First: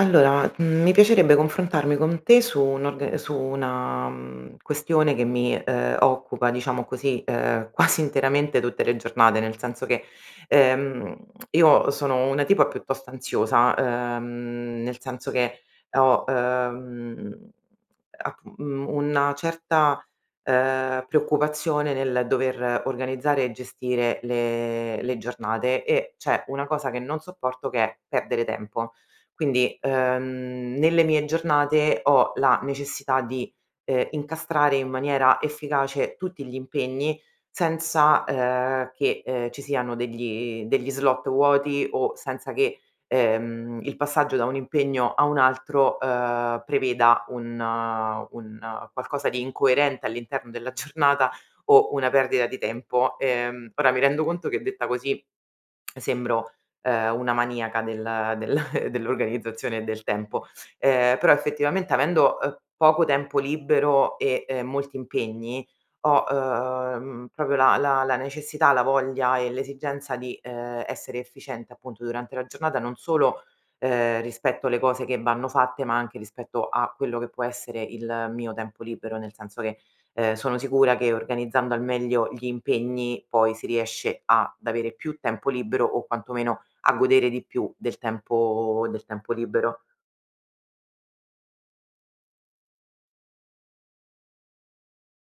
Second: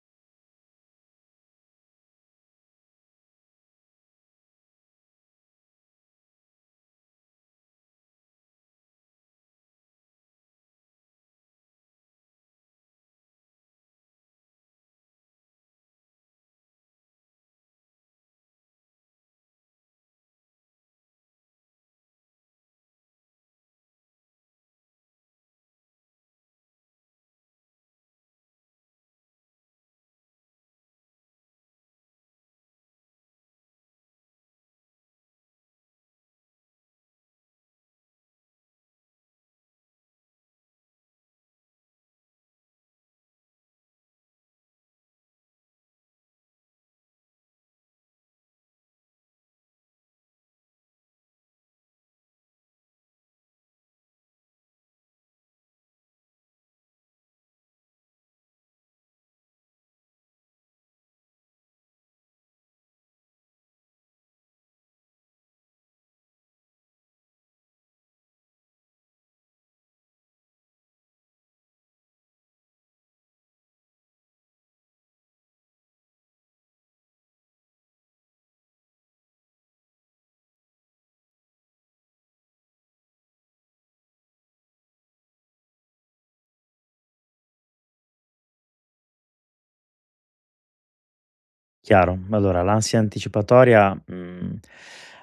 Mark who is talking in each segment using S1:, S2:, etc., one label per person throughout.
S1: Allora, mi piacerebbe confrontarmi con te su un'org su una, questione che mi, occupa diciamo così, quasi interamente tutte le giornate, nel senso che, ehm, io sono una tipa piuttosto ansiosa, nel senso che ho, una certa, preoccupazione nel dover organizzare e gestire le giornate e c'è una cosa che non sopporto che è perdere tempo. Quindi, nelle mie giornate ho la necessità di, incastrare in maniera efficace tutti gli impegni senza, che, ci siano degli slot vuoti o senza che, il passaggio da un impegno a un altro, preveda un qualcosa di incoerente all'interno della giornata o una perdita di tempo. Ora mi rendo conto che detta così sembro, una maniaca del dell'organizzazione e del tempo. Però effettivamente avendo, poco tempo libero e, molti impegni, ho, proprio la necessità, la voglia e l'esigenza di, essere efficiente appunto durante la giornata, non solo, rispetto alle cose che vanno fatte, ma anche rispetto a quello che può essere il mio tempo libero, nel senso che, sono sicura che organizzando al meglio gli impegni, poi si riesce ad avere più tempo libero o quantomeno a godere di più del tempo libero.
S2: Chiaro. Allora, l'ansia anticipatoria,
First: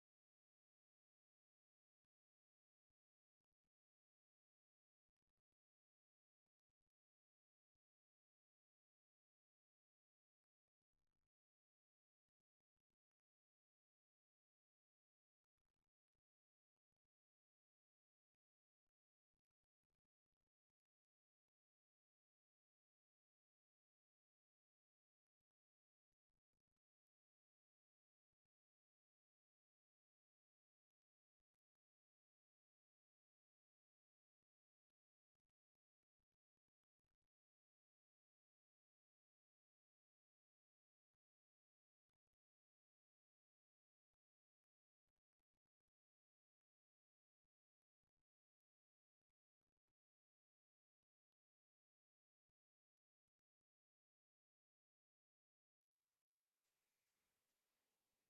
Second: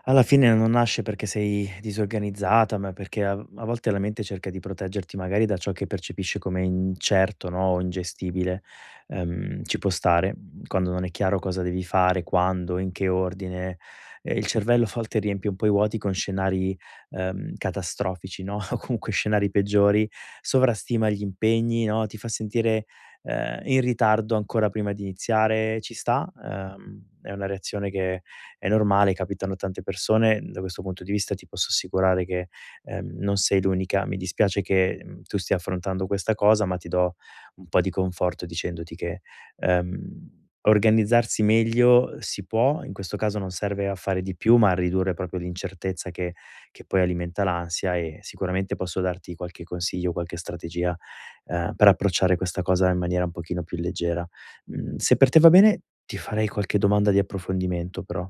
S2: alla fine non nasce perché sei disorganizzata, ma perché a volte la mente cerca di proteggerti magari da ciò che percepisce come incerto, no, o ingestibile. Ci può stare, quando non è chiaro cosa devi fare, quando, in che ordine. Il cervello a volte riempie un po' i vuoti con scenari, catastrofici, no, o comunque scenari peggiori, sovrastima gli impegni, no, ti fa sentire in ritardo ancora prima di iniziare, ci sta, è una reazione che è normale, capitano a tante persone. Da questo punto di vista ti posso assicurare che, non sei l'unica. Mi dispiace che, tu stia affrontando questa cosa, ma ti do un po' di conforto dicendoti che, organizzarsi meglio si può, in questo caso non serve a fare di più, ma a ridurre proprio l'incertezza che poi alimenta l'ansia e sicuramente posso darti qualche consiglio, qualche strategia per approcciare questa cosa in maniera un pochino più leggera. Se per te va bene, ti farei qualche domanda di approfondimento però.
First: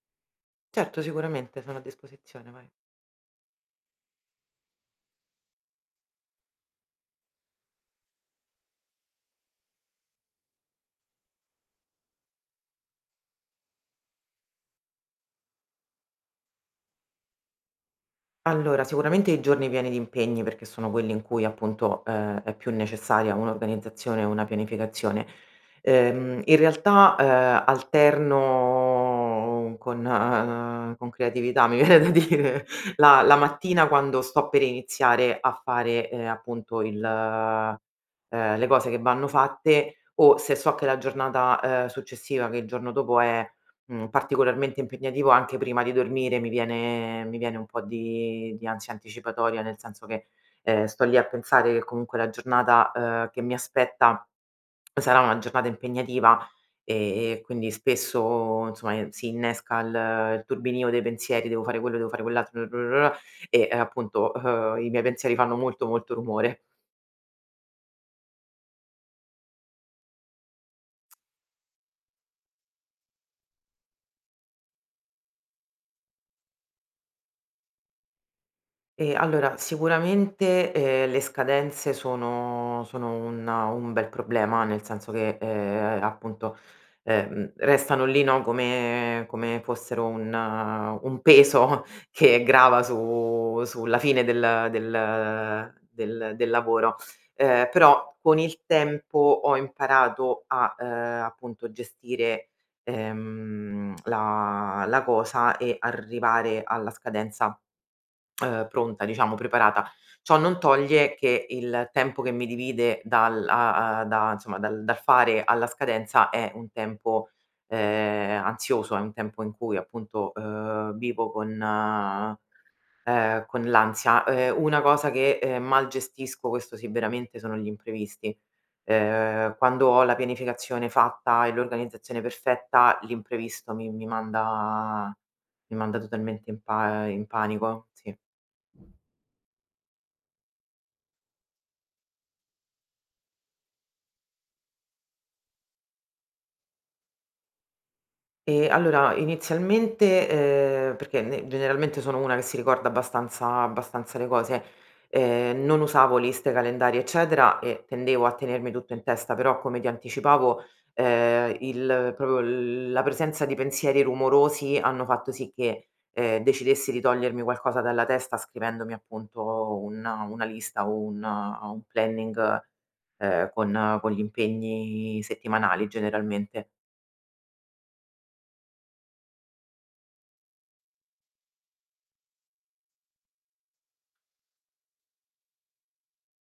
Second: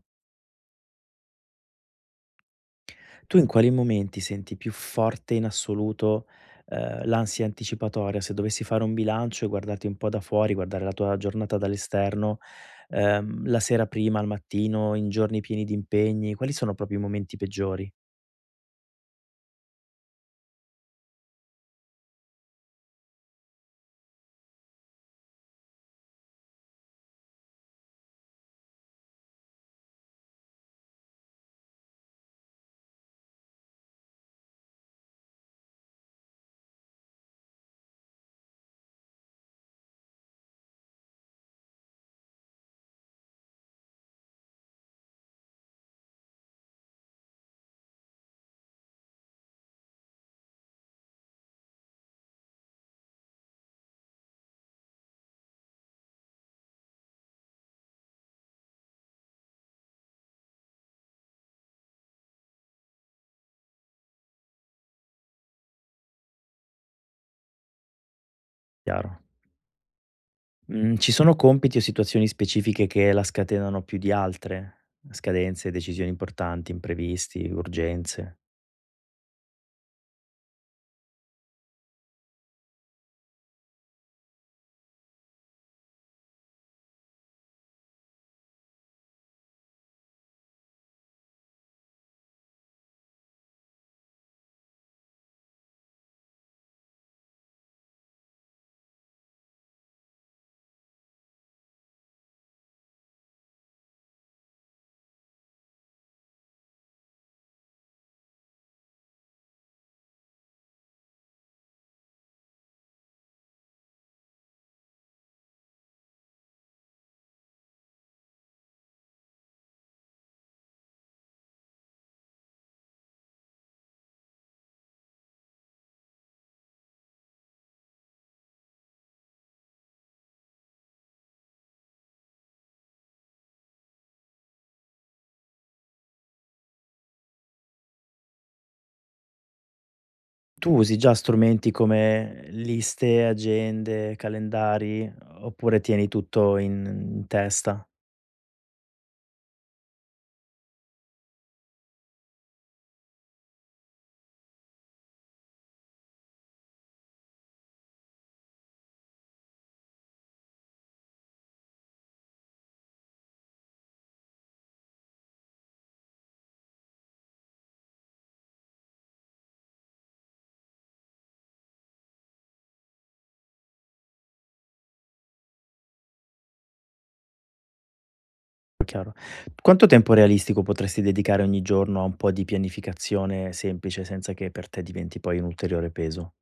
S1: Certo, sicuramente sono a disposizione, vai.
S2: Tu in quali momenti senti più forte in assoluto, l'ansia anticipatoria? Se dovessi fare un bilancio e guardarti un po' da fuori, guardare la tua giornata dall'esterno, la sera prima, al mattino, in giorni pieni di impegni, quali sono proprio i momenti peggiori?
S1: Allora, sicuramente i giorni pieni di impegni, perché sono quelli in cui appunto, è più necessaria un'organizzazione e una pianificazione. In realtà, alterno con creatività, mi viene da dire, la mattina quando sto per iniziare a fare, appunto il le cose che vanno fatte o se so che la giornata, successiva, che il giorno dopo è particolarmente impegnativo anche prima di dormire, mi viene un po' di ansia anticipatoria, nel senso che, sto lì a pensare che comunque la giornata, che mi aspetta sarà una giornata impegnativa, e quindi spesso insomma, si innesca il turbinio dei pensieri: "Devo fare quello, devo fare quell'altro." E appunto, i miei pensieri fanno molto, molto rumore.
S2: Chiaro. Mhmm, Ci sono compiti o situazioni specifiche che la scatenano più di altre? Scadenze, decisioni importanti, imprevisti, urgenze?
S1: E allora, sicuramente, le scadenze sono un bel problema, nel senso che, appunto, restano lì, no, come fossero un peso che grava su sulla fine del lavoro. Però con il tempo ho imparato a, appunto gestire, la cosa e arrivare alla scadenza pronta, diciamo preparata. Ciò non toglie che il tempo che mi divide dal a a da insomma, dal fare alla scadenza è un tempo, ansioso, è un tempo in cui appunto, vivo con l'ansia. Una cosa che, mal gestisco, questo sì veramente, sono gli imprevisti. Quando ho la pianificazione fatta e l'organizzazione perfetta, l'imprevisto mi mi manda totalmente in panico, sì.
S2: Tu usi già strumenti come liste, agende, calendari, oppure tieni tutto in testa?
S1: Allora inizialmente perché ne generalmente sono una che si ricorda abbastanza le cose, non usavo liste, calendari, eccetera, e tendevo a tenermi tutto in testa, però come ti anticipavo, il proprio l la presenza di pensieri rumorosi hanno fatto sì che, decidessi di togliermi qualcosa dalla testa scrivendomi appunto una lista o un planning, con gli impegni settimanali generalmente.
S2: Chiaro. Quanto tempo realistico potresti dedicare ogni giorno a un po' di pianificazione semplice, senza che per te diventi poi un ulteriore peso?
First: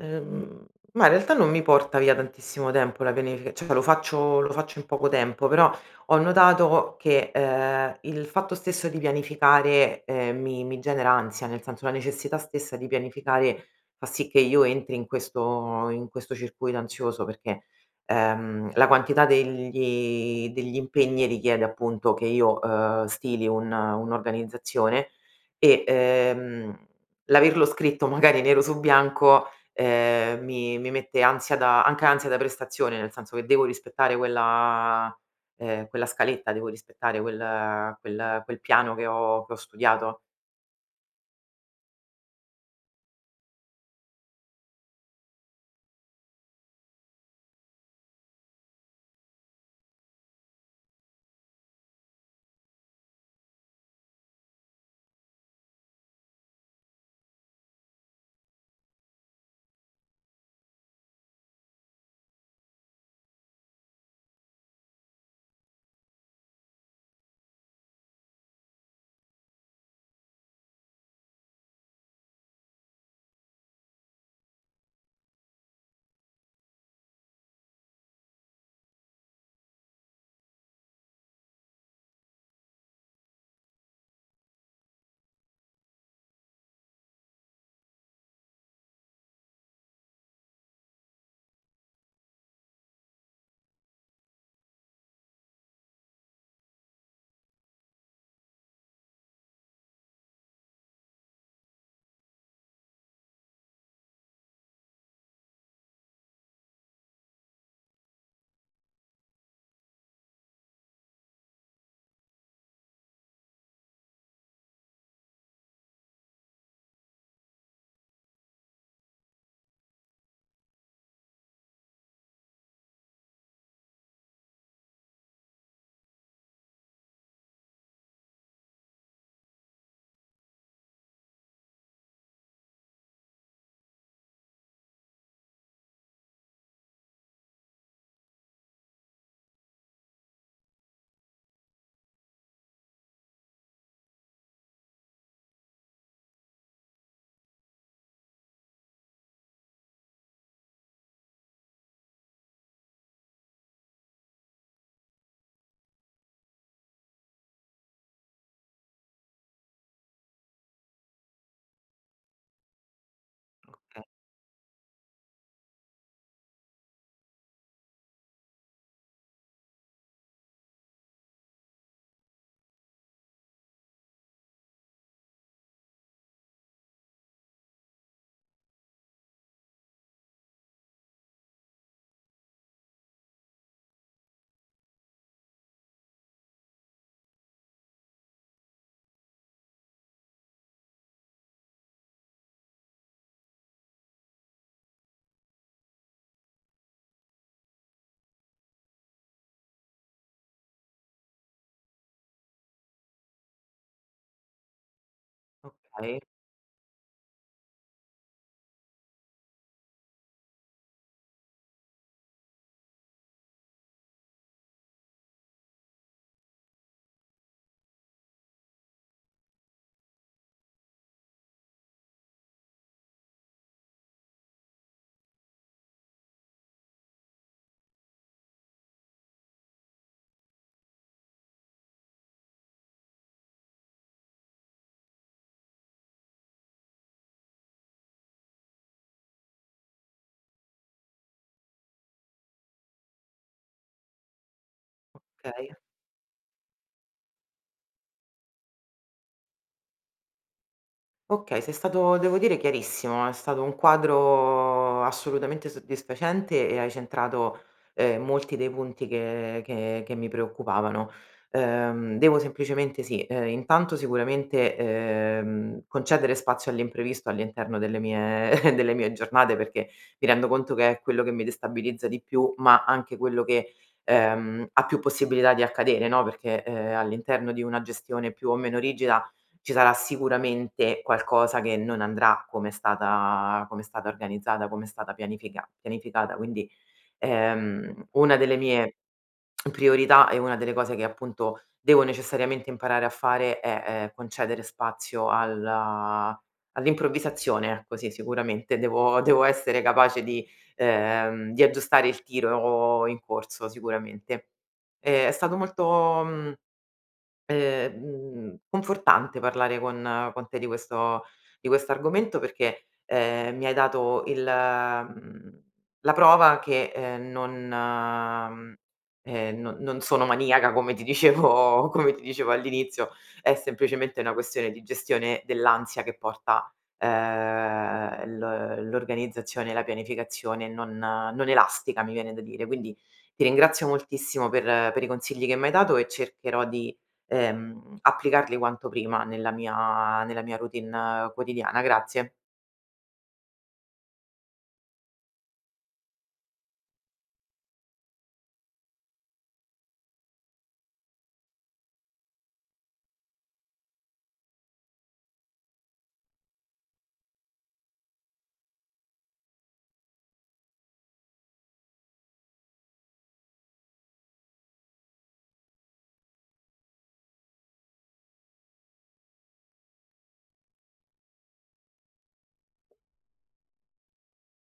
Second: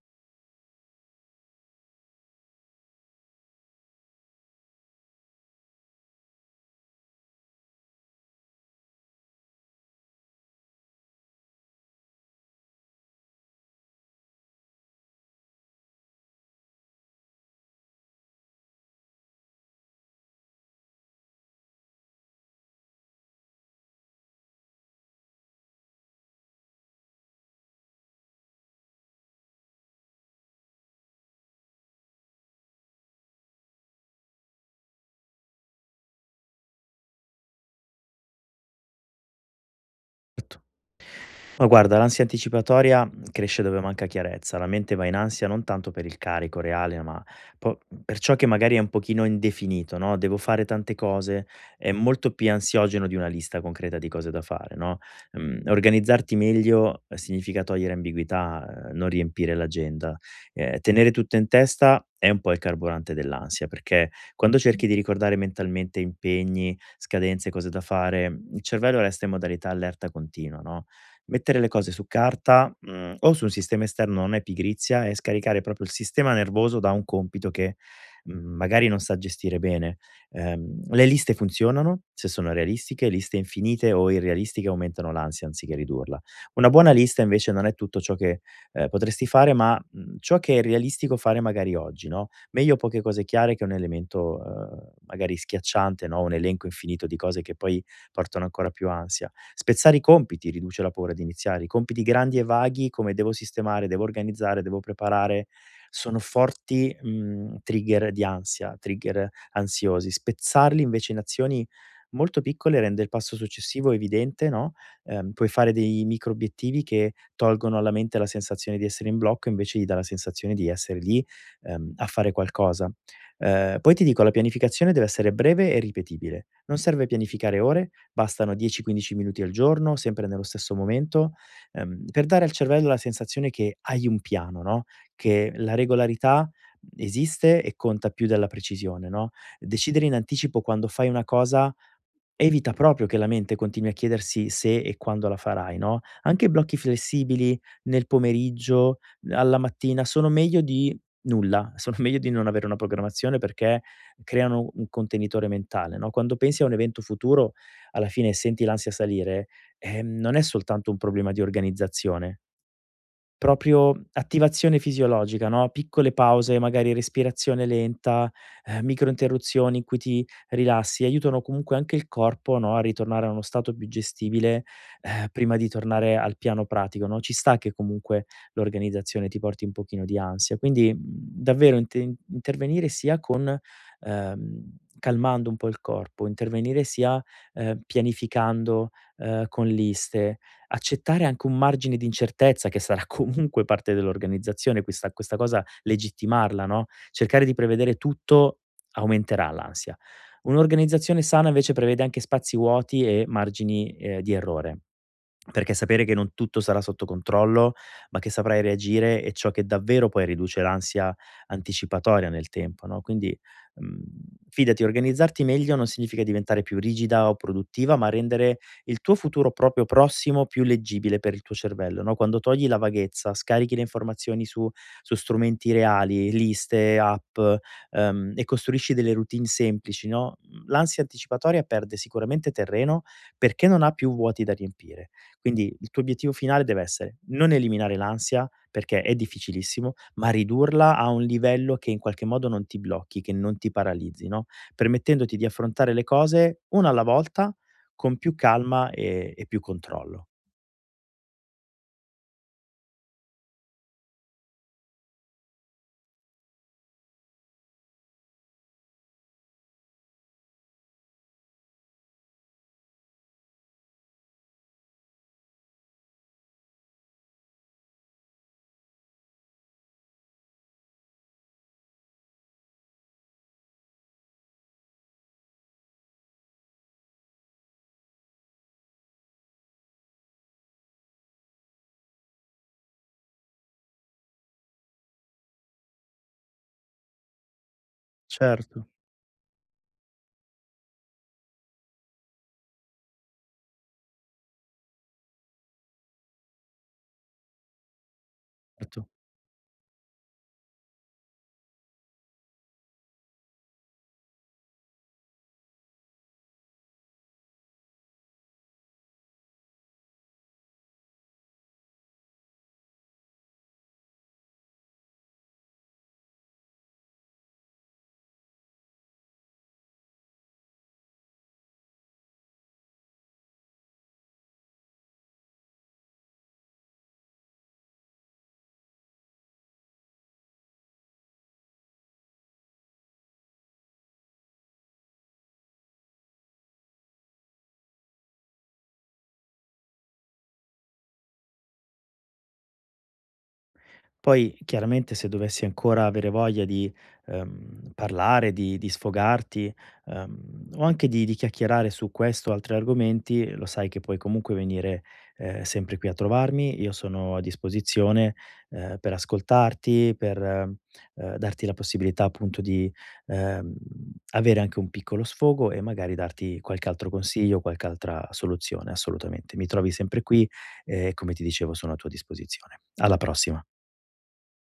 S1: Ehm, ma in realtà non mi porta via tantissimo tempo la pianifica cioè lo faccio in poco tempo, però ho notato che, il fatto stesso di pianificare, mi genera ansia, nel senso la necessità stessa di pianificare fa sì che io entri in questo circuito ansioso perché, la quantità degli impegni richiede appunto che io, stili un un'organizzazione e, l'averlo scritto magari nero su bianco, mi mette ansia da anche ansia da prestazione, nel senso che devo rispettare quella quella scaletta, devo rispettare quel piano che ho studiato.
S2: Certo. Ma guarda, l'ansia anticipatoria cresce dove manca chiarezza, la mente va in ansia non tanto per il carico reale, ma per ciò che magari è un pochino indefinito, no? Devo fare tante cose, è molto più ansiogeno di una lista concreta di cose da fare, no? Organizzarti meglio significa togliere ambiguità, non riempire l'agenda. Tenere tutto in testa è un po' il carburante dell'ansia, perché quando cerchi di ricordare mentalmente impegni, scadenze, cose da fare, il cervello resta in modalità allerta continua, no? Mettere le cose su carta, o su un sistema esterno non è pigrizia, è scaricare proprio il sistema nervoso da un compito che, magari non sa gestire bene. Le liste funzionano se sono realistiche, liste infinite o irrealistiche aumentano l'ansia anziché ridurla. Una buona lista invece non è tutto ciò che, potresti fare, ma, ciò che è realistico fare magari oggi, no, meglio poche cose chiare che un elemento, magari schiacciante, no, un elenco infinito di cose che poi portano ancora più ansia. Spezzare i compiti riduce la paura di iniziare. I compiti grandi e vaghi, come devo sistemare, devo organizzare, devo preparare, sono forti, trigger di ansia, trigger ansiosi. Spezzarli invece in azioni molto piccole rende il passo successivo evidente, no, puoi fare dei micro obiettivi che tolgono alla mente la sensazione di essere in blocco, invece gli dà la sensazione di essere lì, a fare qualcosa. Poi ti dico, la pianificazione deve essere breve e ripetibile. Non serve pianificare ore, bastano 10-15 minuti al giorno, sempre nello stesso momento, per dare al cervello la sensazione che hai un piano, no, che la regolarità esiste e conta più della precisione, no. Decidere in anticipo quando fai una cosa evita proprio che la mente continui a chiedersi se e quando la farai, no, anche blocchi flessibili nel pomeriggio, alla mattina, sono meglio di nulla, sono meglio di non avere una programmazione perché creano un contenitore mentale, no, quando pensi a un evento futuro alla fine senti l'ansia salire, non è soltanto un problema di organizzazione. Proprio attivazione fisiologica, no, piccole pause, magari respirazione lenta, micro interruzioni in cui ti rilassi, aiutano comunque anche il corpo, no, a ritornare a uno stato più gestibile, prima di tornare al piano pratico, no. Ci sta che comunque l'organizzazione ti porti un pochino di ansia. Quindi, davvero intervenire sia con calmando un po' il corpo, intervenire sia, pianificando, con liste, accettare anche un margine di incertezza che sarà comunque parte dell'organizzazione, questa cosa legittimarla, no, cercare di prevedere tutto aumenterà l'ansia. Un'organizzazione sana invece prevede anche spazi vuoti e margini, di errore. Perché sapere che
S1: Okay,
S2: non tutto sarà sotto controllo, ma che saprai reagire è ciò che davvero poi riduce l'ansia anticipatoria nel tempo, no, quindi, mhmm, fidati, organizzarti meglio non significa diventare più rigida o produttiva, ma rendere il tuo futuro proprio prossimo più leggibile per il tuo cervello, no, quando togli la vaghezza, scarichi le informazioni su strumenti reali, liste, app, e costruisci delle routine semplici, no, l'ansia anticipatoria perde sicuramente terreno perché non ha più vuoti da riempire. Quindi il tuo obiettivo finale deve essere non eliminare l'ansia, perché è difficilissimo, ma ridurla a un livello che in qualche modo non ti blocchi, che non ti paralizzi, no, permettendoti di
S1: okay.
S2: affrontare le cose una alla volta con più calma e più controllo.
S1: Okay, sei stato devo dire chiarissimo, è stato un quadro assolutamente soddisfacente e hai centrato, molti dei punti che mi preoccupavano. Devo semplicemente sì, intanto sicuramente, concedere spazio all'imprevisto all'interno delle mie delle mie giornate, perché mi rendo conto che è quello che mi destabilizza di più, ma anche quello che, ha più possibilità di accadere, no, perché, all'interno di una gestione più o meno rigida ci sarà sicuramente qualcosa che non andrà come è stata organizzata, come è stata pianifica pianificata. Quindi, una delle
S2: Certo.
S1: mie priorità e una delle cose che appunto devo necessariamente imparare a fare è, concedere spazio alla all'improvvisazione, ecco sì, sicuramente
S2: Certo.
S1: devo essere capace di aggiustare il tiro in corso sicuramente. È stato molto confortante parlare con te di questo argomento perché, mi hai dato la prova che, non sono maniaca come ti dicevo come ti dicevo all'inizio, è semplicemente una questione di gestione dell'ansia che porta, l'organizzazione e la pianificazione non elastica, mi viene da dire. Quindi ti ringrazio moltissimo per i consigli che m'hai dato e cercherò di applicarli quanto prima nella mia routine quotidiana. Grazie.
S2: Poi chiaramente se dovessi ancora avere voglia di, parlare, di sfogarti, o anche di chiacchierare su questo o altri argomenti, lo sai che puoi comunque venire, sempre qui a trovarmi. Io sono a disposizione, per ascoltarti, per, darti la possibilità appunto di, ehm, avere anche un piccolo sfogo e magari darti qualche altro consiglio, qualche altra soluzione, assolutamente. Mi trovi sempre qui e come ti dicevo sono a tua disposizione. Alla prossima.